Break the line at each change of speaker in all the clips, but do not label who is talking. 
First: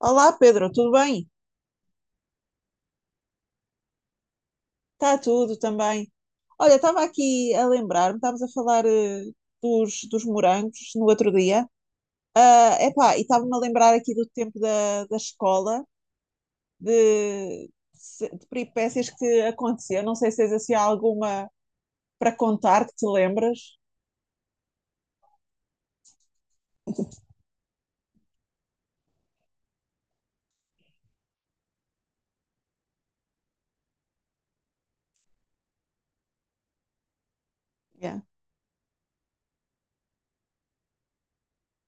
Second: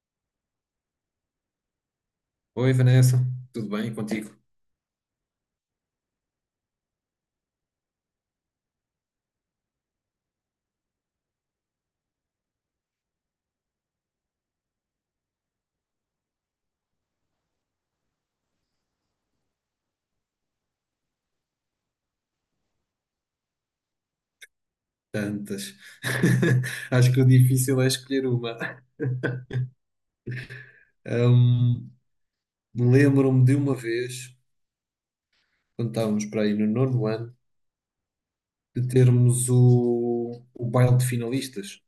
Olá Pedro, tudo bem?
Oi Vanessa, tudo bem contigo?
Está tudo também. Olha, estava aqui a lembrar-me, estávamos a falar dos morangos no outro dia. Ah, epá, e estava-me a lembrar aqui do tempo da escola, de, de peripécias que aconteciam. Não sei se tens assim alguma para contar que te lembras.
Tantas. Acho que o difícil é escolher uma. Lembro-me de uma vez, quando estávamos para aí no nono ano,
Yeah.
de termos o baile de finalistas.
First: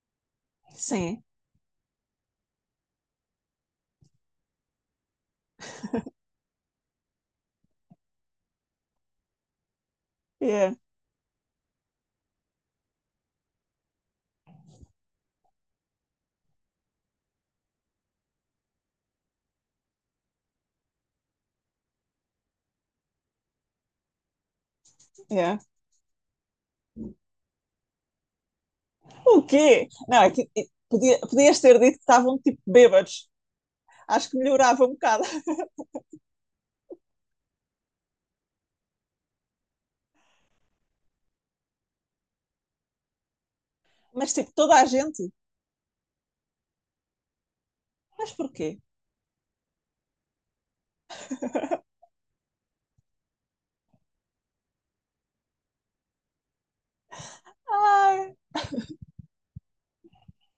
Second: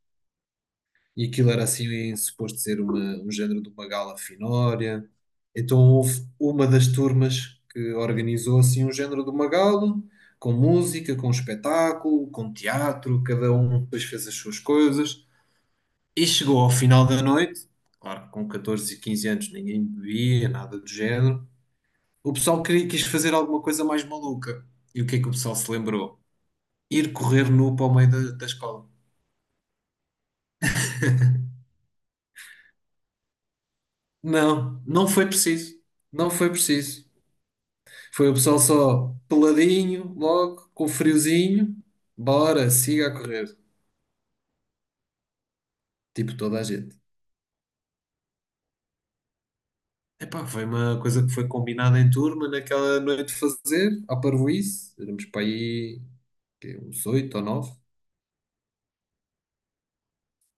Sim.
E aquilo era assim, suposto ser um género de uma gala finória. Então houve uma das turmas que organizou assim um género de uma gala, com
Yeah.
música, com espetáculo, com teatro, cada um depois fez as suas coisas. E chegou ao final da noite, claro, com 14 e 15 anos ninguém bebia, nada do género. O pessoal queria, quis fazer alguma coisa mais maluca. E o que é que o pessoal
Yeah.
se lembrou? Ir correr nu para o meio da escola.
O quê? Não, é que é, podias ter dito que estavam tipo bêbados. Acho que
Não,
melhorava um
não
bocado.
foi preciso. Não foi preciso. Foi o pessoal só peladinho, logo, com friozinho. Bora, siga a correr.
Mas tipo, toda a gente.
Tipo toda a gente.
Mas porquê?
Epá, foi uma coisa que foi combinada em turma naquela noite de fazer, à parvoíce. Éramos para aí quê, uns oito ou nove.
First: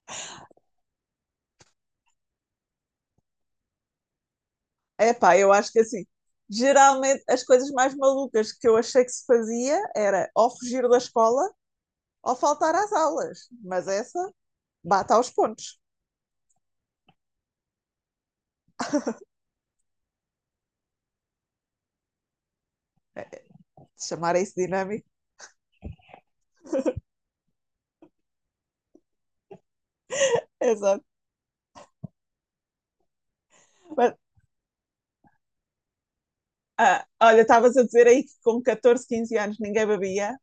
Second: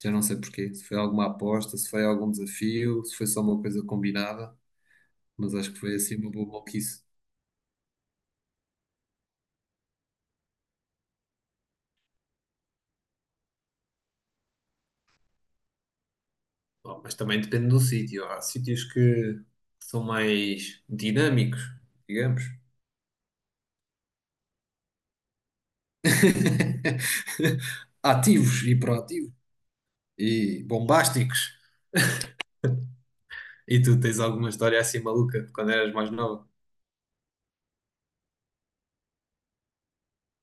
Já não sei porquê, se foi alguma aposta, se foi algum desafio, se foi só uma coisa combinada,
É pá, eu
mas
acho
acho que
que
foi
assim,
assim uma boa maluquice.
geralmente as coisas mais malucas que eu achei que se fazia era ou fugir da escola ou faltar às aulas, mas essa bate aos pontos.
Bom, mas também depende do sítio. Há sítios que são mais dinâmicos, digamos.
É, é, chamar isso dinâmico,
Ativos e proativos e
exato.
bombásticos. E tu
Mas,
tens alguma história assim maluca de quando eras mais nova?
ah, olha, estavas a dizer aí que com 14, 15 anos ninguém bebia.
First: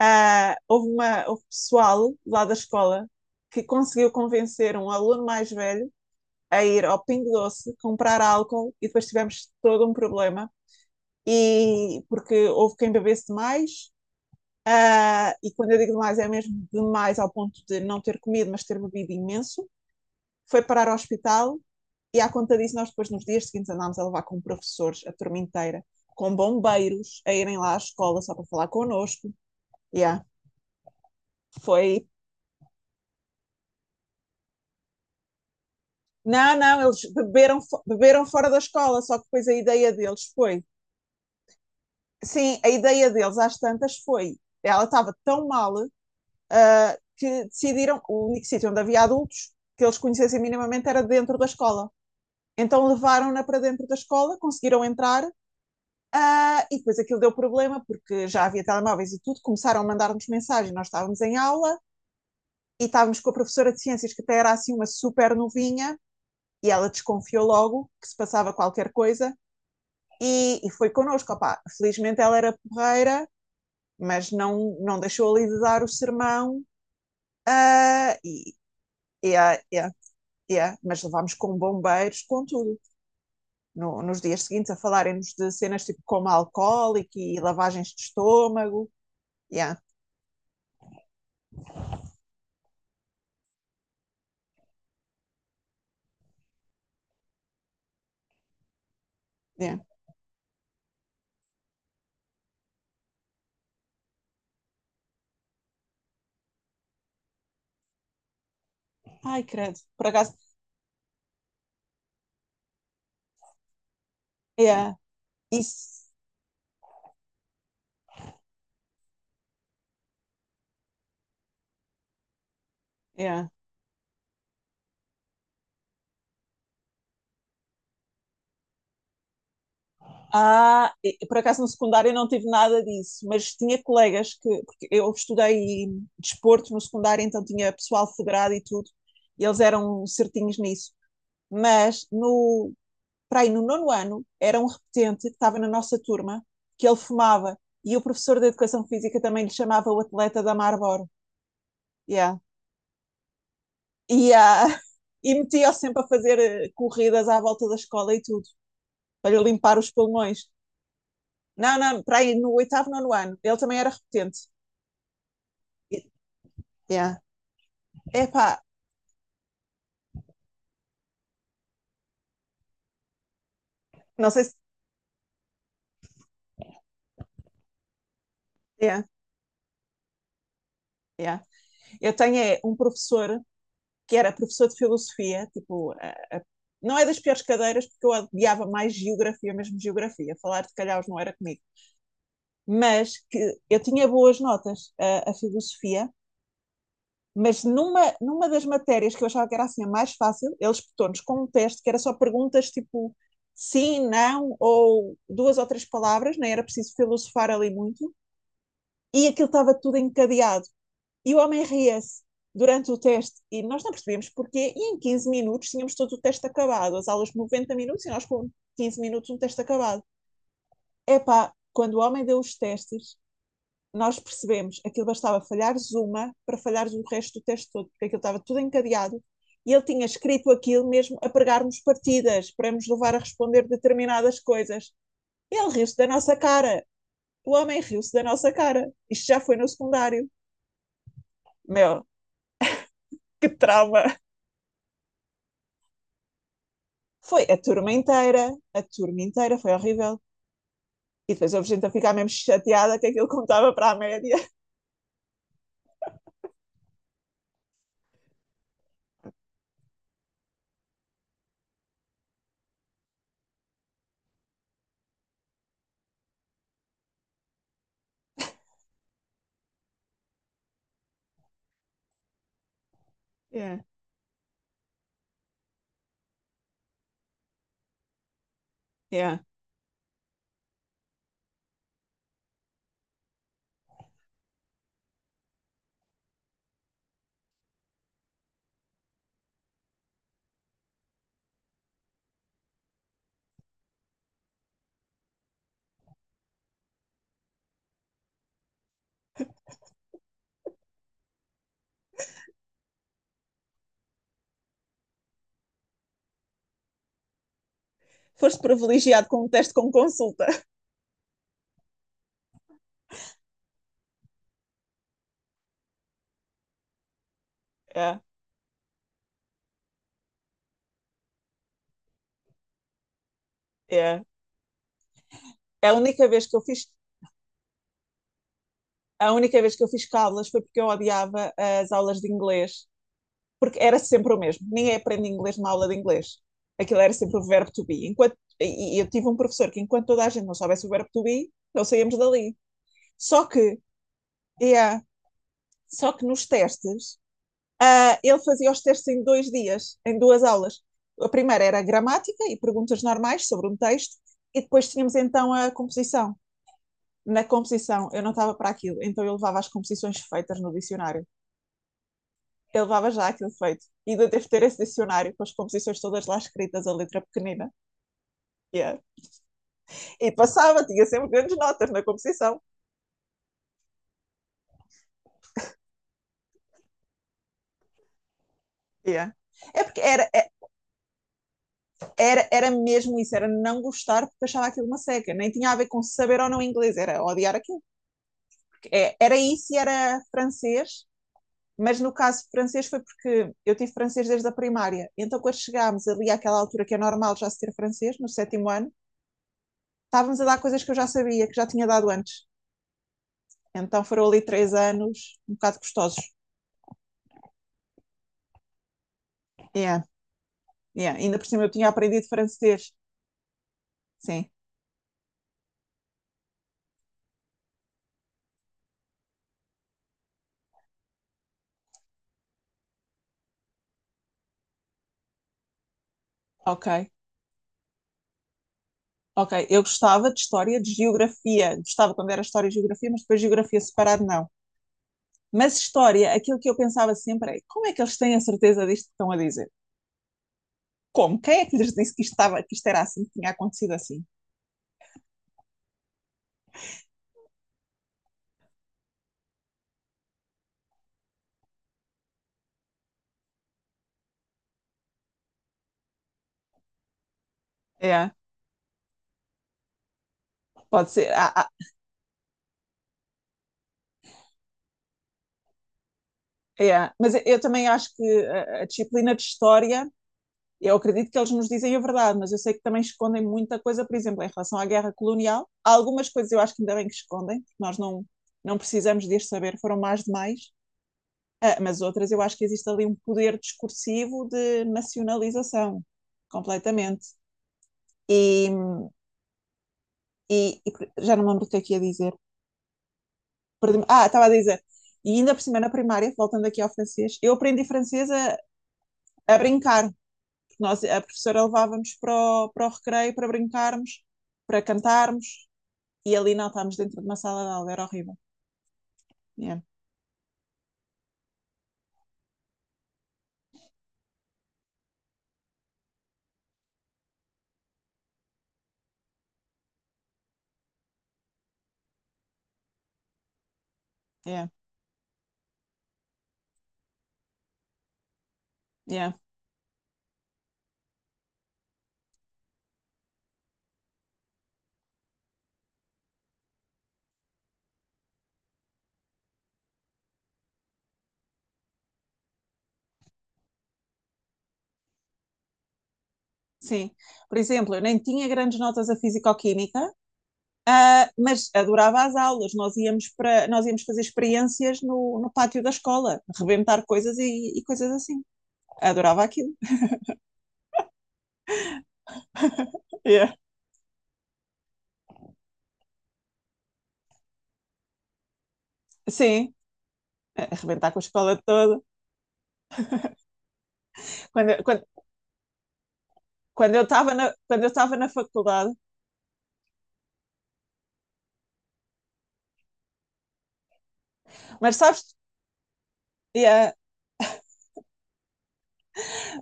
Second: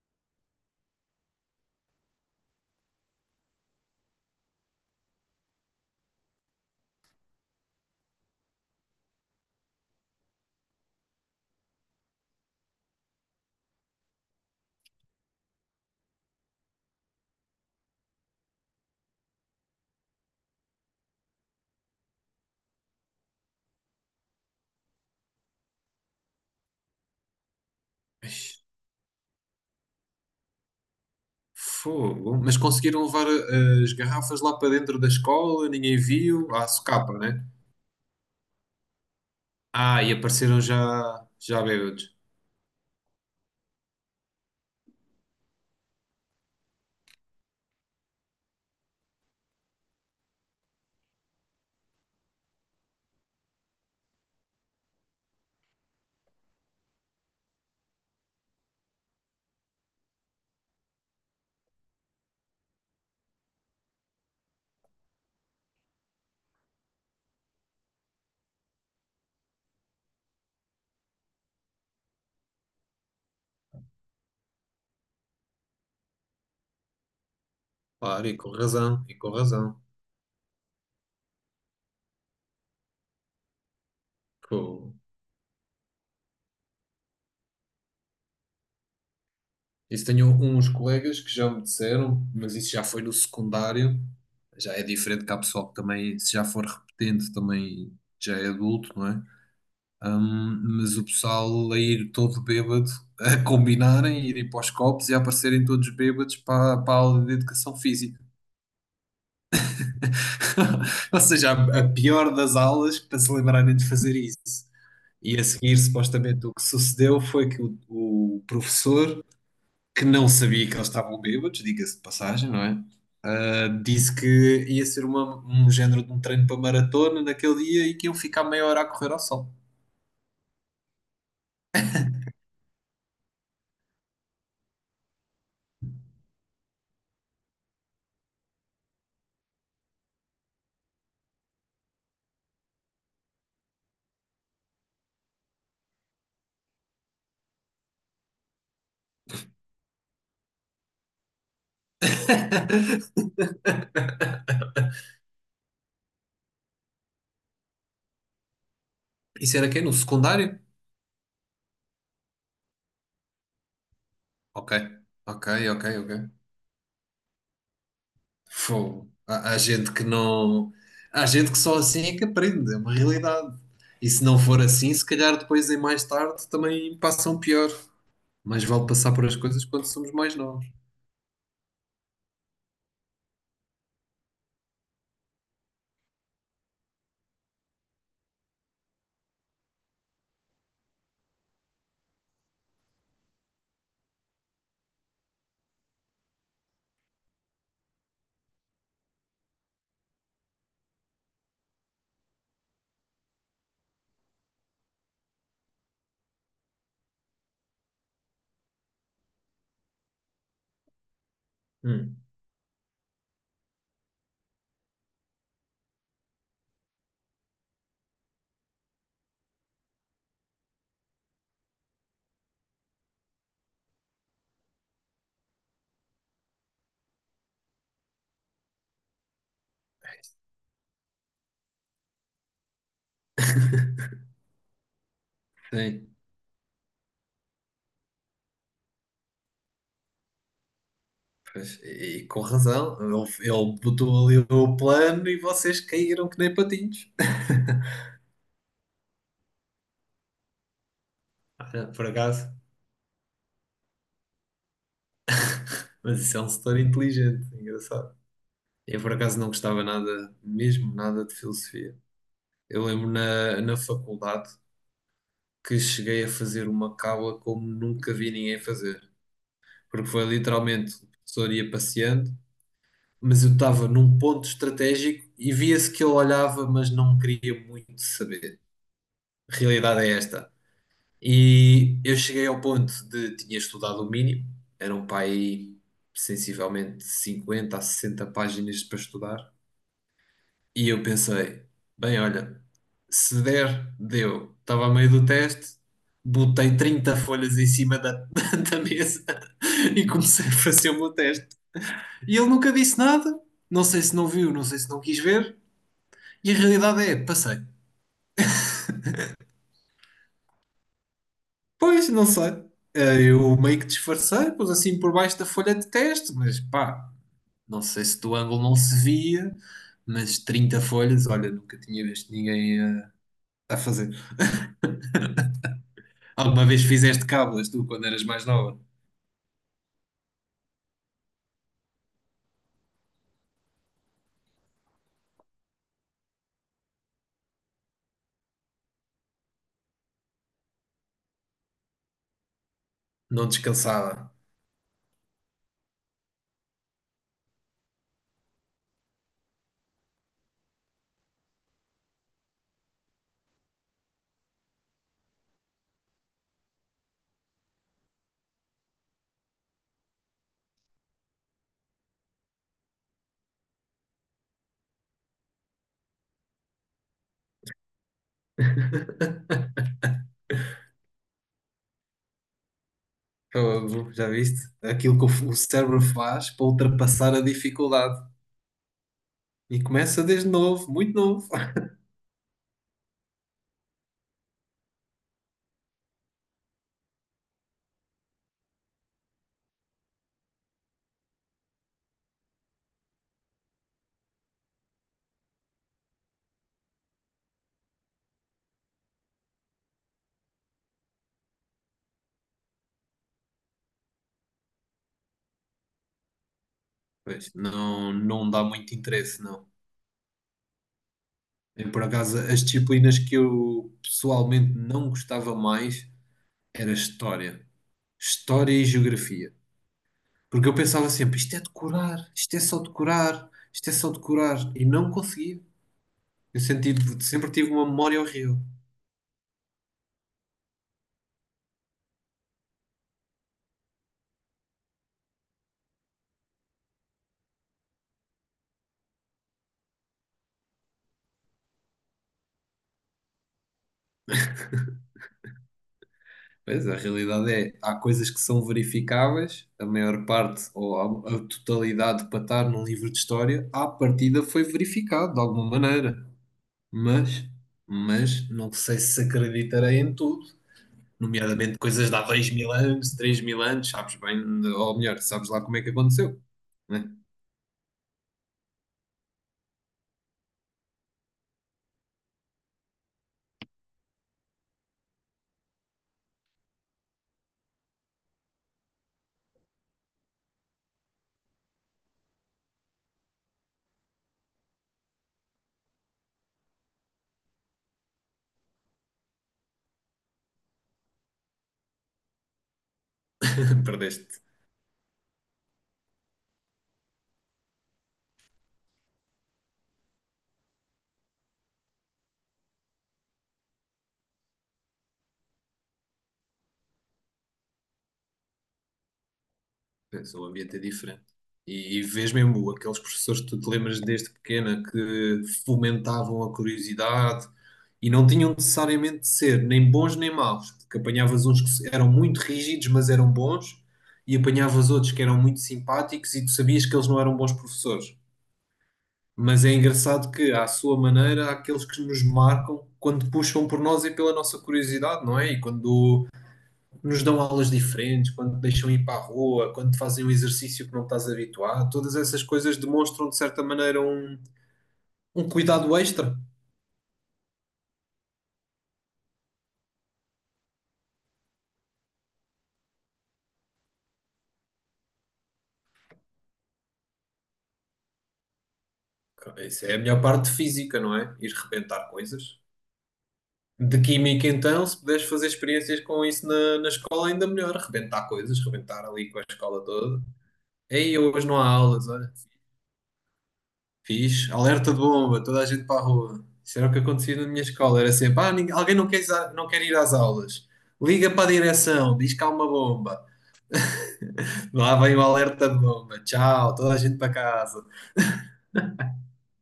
Ah, houve pessoal lá da escola que conseguiu convencer um aluno mais velho a ir ao Pingo Doce comprar álcool e depois tivemos todo um problema e porque houve quem bebesse mais. E quando eu digo demais, é mesmo demais ao ponto de não ter comido, mas ter bebido imenso. Foi parar ao hospital e, à conta disso, nós depois, nos dias seguintes, andámos a levar com professores a turma inteira, com bombeiros, a irem lá à escola só para falar connosco. Yeah. Foi.
Fogo. Mas conseguiram levar as garrafas lá para dentro da escola, ninguém viu,
Não,
à
não, eles
socapa, né?
beberam, beberam fora da escola, só que depois a ideia
Ah, e
deles
apareceram
foi.
já bêbados.
Sim, a ideia deles, às tantas, foi. Ela estava tão mal que decidiram. O único sítio onde havia adultos que eles conhecessem minimamente era dentro da escola. Então levaram-na para dentro da escola, conseguiram entrar, ah, e depois aquilo deu problema, porque já havia telemóveis e tudo, começaram a mandar-nos mensagem, nós estávamos em aula, e estávamos com a professora de ciências, que até era assim uma super novinha, e ela desconfiou logo que se passava qualquer coisa, e foi connosco, opá. Felizmente ela era porreira, mas não, não deixou ali de dar o sermão, ah,
Claro, e com
e,
razão, e com
yeah,
razão.
yeah, yeah. Mas levámos com bombeiros, com tudo. Nos dias seguintes a
Pô,
falarem-nos de cenas tipo coma alcoólico e lavagens de estômago. Yeah,
isso tenho uns colegas que já me disseram, mas isso já foi no secundário, já é diferente que há pessoal que também, se já for repetente, também já é adulto, não é?
yeah.
Mas o pessoal a ir todo bêbado, a combinarem, irem para os copos e a aparecerem todos bêbados para a aula de educação física.
Ai, credo, por acaso,
Ou seja, a pior das aulas para se lembrarem de fazer isso.
yeah,
E a seguir,
isso.
supostamente, o que sucedeu foi que o professor que não sabia que eles estavam bêbados, diga-se de passagem, não é?
Yeah.
Ah, disse que ia ser um género de um treino para maratona naquele dia e que iam ficar meia hora a correr ao sol.
Ah, por acaso no secundário eu não tive nada disso, mas tinha colegas que, porque eu estudei desporto no secundário, então tinha pessoal federado e tudo, e eles eram certinhos nisso. Mas para aí no nono ano, era um repetente que estava na nossa turma, que ele fumava. E o professor de Educação Física também lhe chamava o atleta da Marlboro. Yeah. E, ah, e metia-o sempre a fazer corridas à volta da escola e tudo, para lhe
Isso era
limpar
quem?
os
No
pulmões.
secundário?
Não, não, para aí no oitavo, nono ano, ele também era repetente.
Ok, ok, ok,
E-
ok.
Yeah. Epá,
Fogo. Há gente que não. Há gente que só assim é que aprende, é uma realidade. E se
não
não
sei se...
for assim, se calhar depois em mais tarde também passam pior. Mas vale
Yeah,
passar por as coisas quando somos mais novos.
yeah. Eu tenho é, um professor que era professor de filosofia, tipo, não é das piores cadeiras, porque eu odiava mais geografia, mesmo geografia, falar de calhaus não era comigo, mas que eu tinha boas notas a filosofia, mas numa das matérias que eu achava que era assim a mais fácil, eles botou-nos com um teste que era só perguntas tipo sim, não, ou duas ou três palavras, nem era preciso filosofar ali muito, e aquilo estava tudo encadeado. E o homem
Hum.
ria-se durante o teste e nós não percebemos porquê. E em 15 minutos tínhamos todo o teste acabado, as aulas de 90 minutos e nós com 15 minutos um teste acabado. Epá, quando o homem deu os testes, nós percebemos aquilo bastava falhares uma para falhares o resto do teste todo, porque aquilo estava tudo encadeado e ele tinha escrito aquilo mesmo a pregarmos partidas, para nos levar a responder determinadas coisas. Ele riu-se da
Sim.
nossa cara. O homem riu-se da nossa cara. Isto já foi no secundário.
Pois,
Meu,
e com razão, ele,
que
ele
trauma!
botou ali o plano e vocês caíram que nem patinhos.
Foi a turma inteira, foi horrível. E depois houve gente a
Ah, por
ficar mesmo
acaso,
chateada que aquilo contava para a média.
mas isso é um setor inteligente, é engraçado. Eu por acaso não gostava nada, mesmo nada de filosofia. Eu lembro na faculdade que cheguei a fazer uma cábula como nunca vi ninguém fazer, porque foi literalmente o professor ia passeando, mas eu
Yeah,
estava num ponto estratégico e via-se que ele olhava, mas não queria muito saber.
yeah.
A realidade é esta. E eu cheguei ao ponto de tinha estudado o mínimo, eram para aí sensivelmente 50 a 60 páginas para estudar, e eu pensei, bem, olha, se der, deu. Estava a meio do teste, botei 30 folhas em cima da, da mesa e comecei a fazer o meu teste. E ele nunca disse nada, não sei se não viu, não sei se não quis ver, e a realidade é, passei.
Foste privilegiado com um teste com consulta.
Pois, não sei. Eu meio que disfarcei, pus assim por baixo da folha de teste, mas pá, não sei
Yeah,
se do ângulo não se via, mas 30 folhas, olha, nunca tinha visto ninguém a, fazer.
yeah. A única vez que eu
Alguma
fiz,
vez fizeste cábulas, tu, quando eras mais nova?
a única vez que eu fiz cábulas foi porque eu odiava as aulas de inglês, porque era sempre o mesmo. Ninguém aprende inglês numa aula de inglês. Aquilo era sempre o verbo to be. Enquanto, e eu tive um professor que enquanto toda a gente não soubesse o verbo to be, não saíamos dali. Só
Não
que,
descansava.
yeah, só que nos testes. Ah, ele fazia os testes em 2 dias, em duas aulas. A primeira era a gramática e perguntas normais sobre um texto, e depois tínhamos então a composição. Na composição, eu não estava para aquilo, então eu levava as composições feitas no dicionário. Eu levava já aquilo feito. E ainda devo ter esse dicionário com as composições todas lá escritas, a letra pequenina. Yeah. E passava, tinha sempre grandes notas na composição.
Fogo, já viste? Aquilo que o cérebro faz para ultrapassar a dificuldade.
Yeah.
E
É porque
começa
era,
desde
é,
novo, muito novo.
era, era mesmo isso, era não gostar porque achava aquilo uma seca. Nem tinha a ver com saber ou não inglês, era odiar aquilo. É, era isso e era francês, mas no caso francês foi porque eu tive francês desde a primária. Então, quando chegámos ali àquela altura que é normal já se ter francês, no sétimo ano, estávamos a dar coisas que eu já sabia, que já tinha dado antes. Então foram ali 3 anos um bocado gostosos.
Pois, não, não dá muito interesse, não.
Yeah, yeah. Ainda por cima eu
E,
tinha
por
aprendido
acaso, as
francês.
disciplinas que eu
Sim,
pessoalmente não gostava mais era História. História e Geografia. Porque eu pensava sempre, isto é decorar, isto é só decorar, isto é só decorar. E não conseguia. Eu
ok.
senti, sempre tive uma memória horrível.
Ok, eu gostava de história, de geografia. Gostava quando era história e geografia, mas depois geografia separado não. Mas história, aquilo que eu pensava sempre é como é que eles têm a certeza disto que estão a dizer? Como? Quem é que lhes disse que isto era assim, que tinha acontecido assim?
Pois, a realidade é, há coisas que são verificáveis, a maior parte, ou a totalidade para estar num livro de história, à partida foi verificado de alguma maneira. Mas,
É,
mas não sei se acreditarei em tudo.
pode ser. Ah, ah,
Nomeadamente coisas de há 2000 anos, 3000 anos, sabes bem, ou melhor, sabes lá como é que aconteceu,
é.
né?
Mas eu também acho que a disciplina de história, eu acredito que eles nos dizem a verdade, mas eu sei que também escondem muita coisa, por exemplo, em relação à guerra colonial. Há algumas coisas eu acho que ainda bem que escondem, porque nós não, não precisamos de as saber, foram mais demais. Ah, mas outras eu acho que existe ali um poder discursivo de nacionalização, completamente. E, e já não me lembro o que é que ia dizer. Perdi. Ah,
Perdeste.
estava a dizer. E ainda por cima, na primária, voltando aqui ao francês, eu aprendi francês a brincar. Porque a professora levava-nos para o recreio para brincarmos, para cantarmos, e ali não estávamos dentro de uma sala de aula, era horrível. Yeah,
Pensa, o ambiente é diferente. E vês mesmo aqueles professores que tu te lembras desde pequena que fomentavam a curiosidade e não tinham necessariamente de ser nem bons nem maus, porque apanhavas uns que eram muito rígidos, mas eram bons, e
yeah,
apanhavas outros que eram muito simpáticos e tu sabias que eles não eram bons professores.
yeah.
Mas é engraçado que, à sua maneira, há aqueles que nos marcam quando puxam por nós e pela nossa curiosidade, não é? E quando nos dão aulas diferentes, quando te deixam ir para a rua, quando te fazem um exercício que não estás habituado, todas essas coisas demonstram de certa maneira um cuidado extra.
Sim. Por exemplo, eu nem tinha grandes notas a físico-química, mas adorava as aulas. Nós íamos fazer experiências no pátio da escola, rebentar coisas e coisas assim. Adorava aquilo.
Isso é a melhor parte física, não é? Ir rebentar coisas.
Yeah.
De química, então, se puderes fazer experiências com isso na escola, ainda melhor. Rebentar coisas, rebentar ali com a
Sim,
escola toda.
a arrebentar
Ei,
com a
hoje não
escola
há
toda.
aulas, olha. Fiz
Quando,
alerta de
quando,
bomba, toda a gente para a rua. Isso era o
quando
que
eu estava
acontecia na
na,
minha
quando eu
escola. Era
estava na
sempre, ah,
faculdade,
alguém não quer, não quer ir às aulas. Liga para a direção, diz que há uma bomba.
mas
Lá vem o
sabes,
alerta de bomba. Tchau,
yeah,
toda a gente para casa.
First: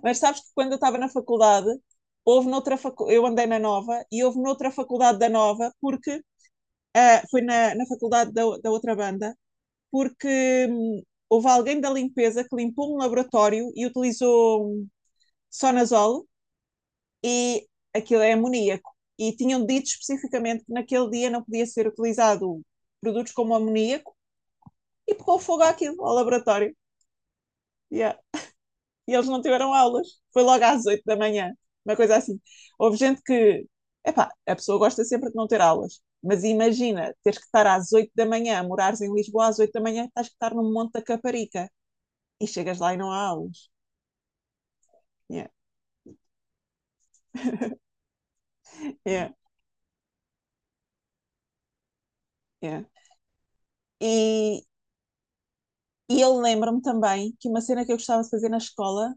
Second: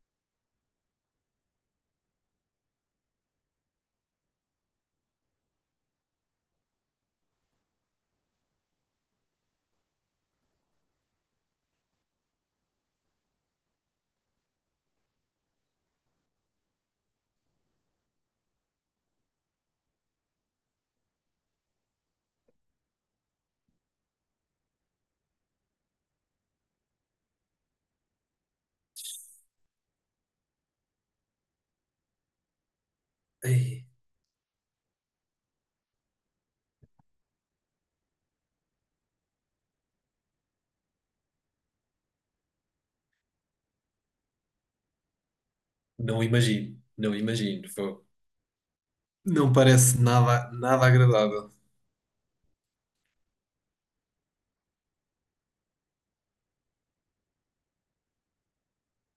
mas sabes que quando eu estava na faculdade, eu andei na Nova e houve noutra faculdade da Nova, porque foi na faculdade da outra banda, porque houve alguém da limpeza que limpou um laboratório e utilizou Sonazol e aquilo é amoníaco. E tinham dito especificamente que naquele dia não podia ser utilizado produtos como amoníaco e pegou fogo àquilo, ao laboratório. Yeah. E eles não tiveram aulas. Foi logo às 8 da manhã, uma coisa assim. Houve gente que,
Ei,
epá, a pessoa gosta sempre de não ter aulas, mas imagina, teres que estar às 8 da manhã, morares em Lisboa às 8 da manhã, estás que estar no Monte da Caparica e chegas lá e não há aulas. Yeah,
não imagino, não imagino. Fogo.
yeah,
Não parece nada, nada agradável.
yeah. E, e eu lembro-me também que uma cena que eu gostava de fazer na escola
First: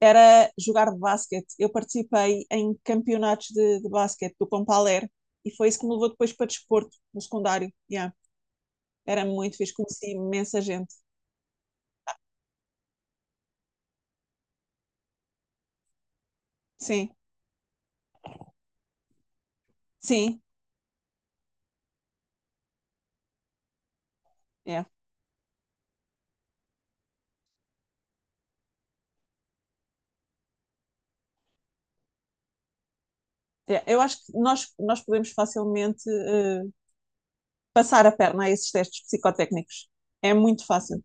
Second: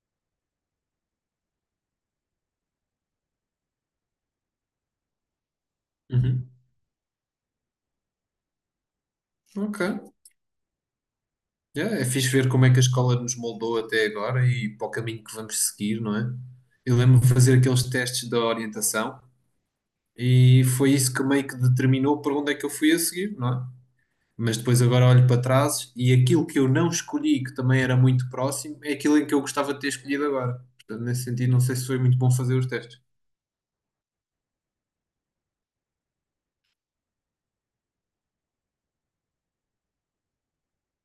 era jogar basquete. Eu participei em campeonatos de basquete do Compaler e foi isso que me levou depois para
Uhum.
desporto no secundário. Yeah. Era muito fixe,
Ok.
conheci imensa gente.
Yeah, é fixe ver como é que a escola nos moldou até agora e para o caminho que vamos seguir, não é? Eu
Sim,
lembro-me de fazer aqueles testes da orientação
sim,
e foi isso que meio que determinou para onde é que eu fui a seguir, não é? Mas depois
yeah.
agora olho para trás e aquilo que eu não escolhi, que também era muito próximo, é aquilo em que eu gostava de ter escolhido agora. Portanto, nesse sentido, não sei se foi muito bom fazer os testes.
Yeah. Eu acho que nós podemos facilmente passar a perna a esses testes psicotécnicos. É muito fácil.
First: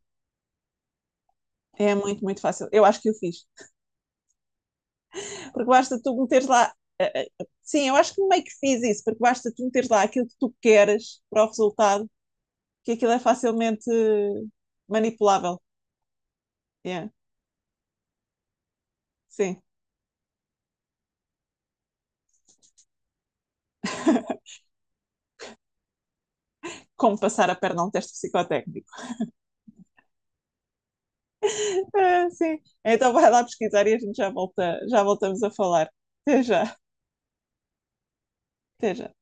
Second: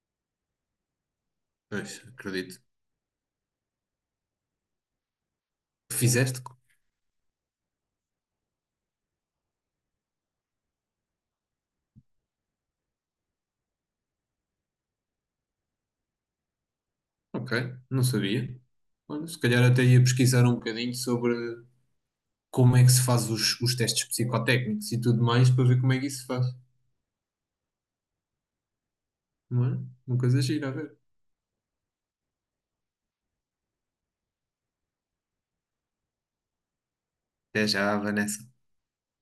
É
Pois,
muito, muito
acredito.
fácil. Eu acho que eu fiz. Porque basta tu
Fizeste?
meteres lá. Sim, eu acho que meio que fiz isso, porque basta tu meteres lá aquilo que tu queres para o resultado que aquilo é facilmente manipulável. Yeah,
Ok, não sabia. Olha, se
sim.
calhar até ia pesquisar um bocadinho sobre como é que se faz os testes psicotécnicos e tudo mais para ver como é que isso se faz,
Como passar a perna a um teste psicotécnico.
não é? Uma coisa gira, a ver.
Ah, sim. Então vai lá pesquisar e a gente já voltamos a falar. Até já,
Até já, Vanessa.
até já.